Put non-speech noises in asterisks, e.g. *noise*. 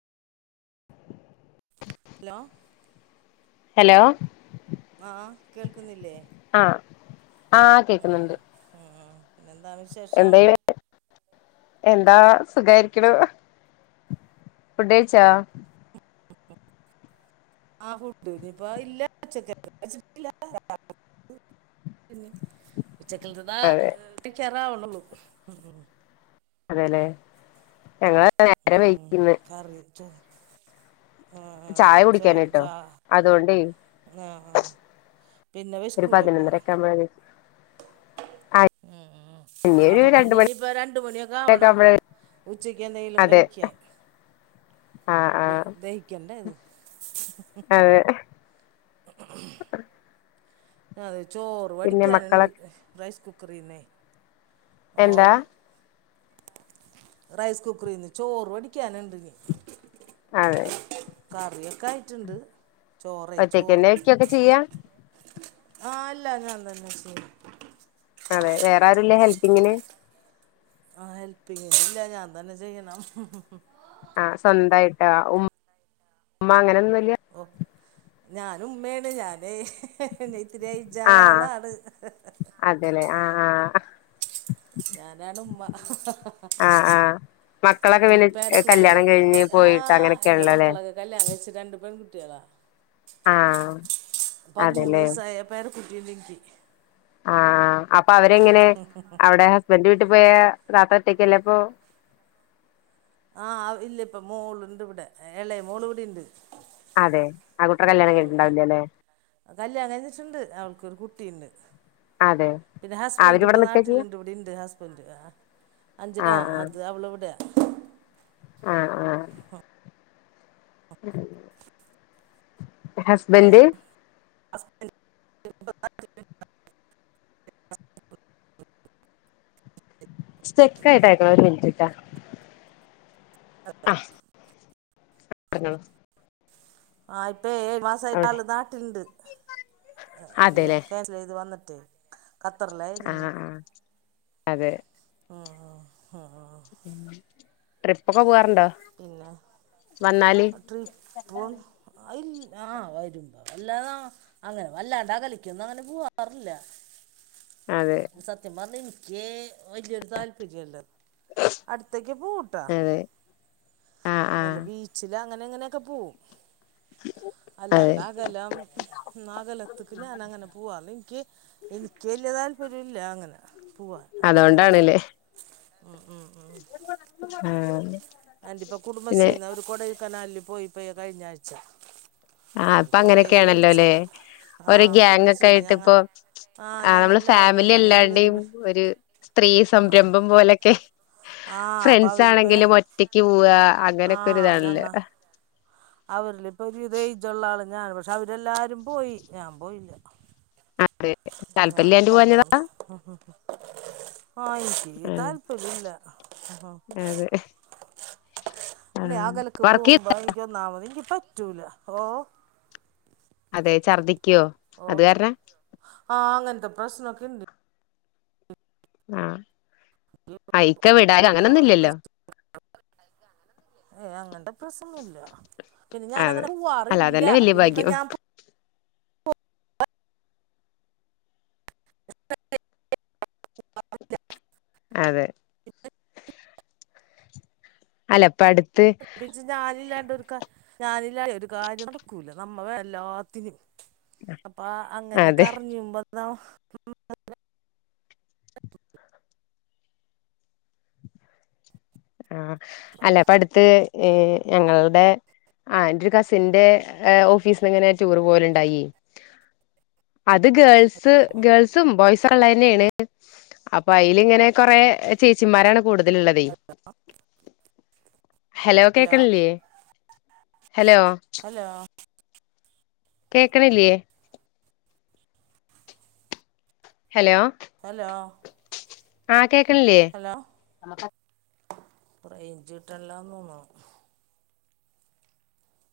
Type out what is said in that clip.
hello hello ആഹ കേൾക്കുന്നില്ലേ ആഹ ആഹ കേക്കുന്നുണ്ട് ഉം ഉം എന്താ വിശേഷം എന്ത എന്താ സുഖായിരിക്കണ ഫുഡ് കഴിച്ചോ ആഹ് ഫുഡ്‌ *unintelligible* ഉച്ചക്കത്ത് അതെ ആവ്ന്നൊള്ളു അതെല്ലെ ഞങ്ങള് നേരെ വഴിക്കന്ന് *inaudible* ആഹ ചായ ചോ ജ കുടിക്കാനാട്ടോ അതുകൊണ്ടേ ആഹ പിന്നെ വെഷ്ക്കുലെ ആഹ് ഉം അപ്പൊ പിന്ന ഇനിയിപ്പ രണ്ട മണിയൊക്കെ ആവണം ഉച്ചയ്ക്ക് എന്തെയിലും അതെ കഴിക്കാൻ ആഹ് ആഹ് ദഹിക്കണ്ടേ അത് ഉം അത് ചോറ് വടിക്കാനുണ്ട് റൈസ് കുക്കറിന്നെ എന്താ ഓഹ് റൈസ് കുക്കറിൽന്ന് ചോറ് വടിക്കാന ഉണ്ട അതെ കറിയൊക്കെ ആയിട്ടുണ്ട് ചോറേ ചോറ് ഒറ്റയ്ക്കന്നെ വെക്കൊക്കെ ചെയ്യാ ആഹ് ഇല്ല ഞാൻ തന്നെ ചെയ്യ അതെ വേറെ ആരുല്ലേ ഹെൽപ്പിങ്ങിന് ആഹ ഹെൽപ് ചെയ്യ ഇല്ല ഞാൻ തന്നെ ചെയ്യണം ആഹ സ്വന്തമായിട്ടാ ഉ ഉമ്മ അങ്ങനൊന്നുംല്ല ഓ ഞാന ഉമ്മാണ് ഞാനേ ന ഇത്തിരിയായിചയാളാണ് അല്ലേ ആഹ് ആഹ് ഞാനാണ് ഉമ്മ ആഹ് ആഹ് മക്കളൊക്കെ എനിക്ക് പിന്നെ കല്യാണം പേർക്കുട്ടികളൊക്കെ ഉണ്ട് കഴിഞ്ഞ് പോയിട്ട് ആഹ് എന്റെ അങ്ങനെയൊക്കെയാണല്ലോല്ലേ മക്കളൊ കല്യാണം കഴിച്ച രണ്ട് പെൺകുട്ടികള ആഹ് പതിമൂന്ന് അതെല്ലേ വയസായ എപ്പ പേര കുട്ടിണ്ടിനിക്ക് ആഹ് ആ അപ്പൊ അവരെങ്ങനെ അവിടെ ഹസ്ബൻഡ് വീട്ടിൽ പോയ തത്ത ഒറ്റയ്ക്കല്ലേ അപ്പൊ ആഹ ഇല്ല ഇപ്പ മോളുണ്ട് ഇവിടെ ഇളയ മോൾ ഇവിടെ ഇണ്ട് അതെ ആ കുട്ടിയുടെ കല്യാണം ഉം ഉം കഴിഞ്ഞിട്ടുണ്ടാവില്ലല്ലേ കല്യാണം കഴിചിട്ടുണ്ട് അവൾക്കൊരു കുട്ടിയുണ്ട് അതെ പിന്നെ ഹസ്ബന്റ് അവരിവിടെ ഇപ്പൊ നിക്കാ ചെയ്യാ നാട്ടിലുണ്ട് ഇവിടെ ഉണ്ട് ഹസ്ബന്റ് ആ അഞ്ച്ട്ടാ ആഹ് അത് അവളോവിടെയാ ആഹ് ആഹ് ഉം *inaudible* സ്റ്റക്കായിയിട്ട് കേക്കണേ ഒരു മിനിട്ട് കേട്ട ആഹ് പറഞ്ഞോളൂ ആ ഇപ്പ ഏഴ് മാസമായിട്ട് അവിടെ ആള് നാട്ടില്ണ്ട് അതെല്ലേ ഇത് വന്നിട്ട് ആഹ് ആഹ് അതെ ആഹ് ആഹ് ട്രിപ്പൊക്കെ പോവാറുണ്ടോ പിന്നെ വന്നാല് ട്രിപ്പും ഇല്ല ആഹ് വരുമ്പോ വല്ലാതാ അങ്ങനെ വല്ലാണ്ട് അകലക്കൊന്നും അങ്ങനെ പോവാറില്ല അതെ സത്യം പറഞ്ഞാൽ എനിക്ക് വലിയൊരു താല്പര്യമല്ല അടുത്തേക്ക് പോവൂട്ടാ അതെ ആഹ് വല്ല ആഹ് ബീച്ചില അങ്ങനെ അങ്ങനെയൊക്കെ പോവും അതെ അല്ലാണ്ട് അകലം ന്നാ അകലത്തക്ക് ഞാൻ അങ്ങനെ പോവാറീല്ല എനിക്ക് എനിക്കവല്യ താല്പര്യമില്ല അങ്ങനെ പോവാൻ അതുകൊണ്ടാണ് കേട്ടോ അതുകൊണ്ടാണല്ലേ ഉം ഉം ഉം ആഹ് ആഹ് ഇപ്പ പിന്നെ കുടുംബശ്രീന്ന് അവര് കൊടക കനാലിൽ പോയിപ്പോ കഴിഞ്ഞ ആഴ്ച ആഹ് അവർ അപ്പൊ കുറേ അങ്ങനെയൊക്കെയാണല്ലോല്ലേ വിളിച്ചെന്നെ ആ ഓര ഗാങ് ഒക്കെ കുടുംബശ്രീന്ന് ആയിട്ട് ഞങ്ങൾ ഇപ്പൊ ആ ആഹ് ഞങ്ങൾ നമ്മള് എല്ലാവരും ഫാമിലി ഉണ്ട് ഞങ്ങൾ അല്ലാ ഇരുപത് രടിം പേ ഒരു സ്ത്രീ ആ സംരംഭം പോലൊക്കെ ആ അപ്പം ഫ്രണ്ട്സ് അവരിപ്പോൾ ആണെങ്കിലും ഒറ്റക്ക് പോവാ അങ്ങനെയൊക്കെ ഒരു ഇതാണല്ലോ അവരില ഇപ്പൊ ഒരു എയ്ജ ഉള്ള ആള് ഞൻ പക്ഷെ അവരെല്ലാരും പോയി ഞാൻ പോയില്ല അതെ ആഹ് താല്പര്യല്ലാണ്ട് ഞാനില്ലാന്ന പോവാഞ്ഞതാ പറഞ്ഞു ഉം ഉം ആഹ് എനിക്ക് ആഹ് താല്പര്യ ഇല്ല അതെ അല്ലെ ആ ആഹ് നെലക്ക് വർക്ക് ചെയ് പോകുമ്പോ എനിക്കൊന്നാമത് എനിക്ക് പറ്റൂല ഓഹ് അതെ ഛർദ്ദിക്കോ ഓഹ് ആഹ് അങ്ങനത്തെ പ്രശ്നൊക്കെ ഇണ്ട് ആഹ് ആഹ് ഇക്ക *unintelligible* വിടാനും അങ്ങനൊന്നും ആഹ് ഇല്ലല്ലോ ഏഹ് അങ്ങനെ ഒന്നൂല്ല അങ്ങട് പ്രശ്നില്ല പിന്നെ അതെ ഞാൻങ്ങനെ അല്ല പോവാറില്ല അതന്നെ വല്യ പിന്നെ ഇപ്പം ഭാഗ്യം ഞാൻ പോ *unintelligible* അതെ അല്ല പ്പട്ത്ത് ജ് പഞാനില്ലാണ്ട് ഒരു ഞാനില്ലാ ഒരു കാര്യം നടക്കൂല നമ്മള് എല്ലാത്തിനും അപ്പ അങ്ങനെ അതെ കറിഞ്ഞുമ്പോതാ ആഹ് അല്ല അപ്പൊ അടുത്ത് ഞങ്ങളുടെ ആഹ് എന്റെ ഒരു കസിന്റെ ഓഫീസിന്ന് ഇങ്ങനെ ടൂർ പോലുണ്ടായി അത് ഗേൾസ് ഗേൾസും ബോയ്സ് ക്കള്ളെന്നെയാണ് അപ്പൊ അയില് ഇങ്ങനെ കൊറെ ചേച്ചിമാരാണ് കൂടുതലുള്ളത് ഹലോ കേക്ക്ണില്ലേ ഹലോ ഹലോ കേക്ക്ണില്ലേ ഹലോ ഹലോ ആഹ് കേക്ക്ണില്ലേ റൈഞ്ചിട്ടല്ലാം തോന്നുണു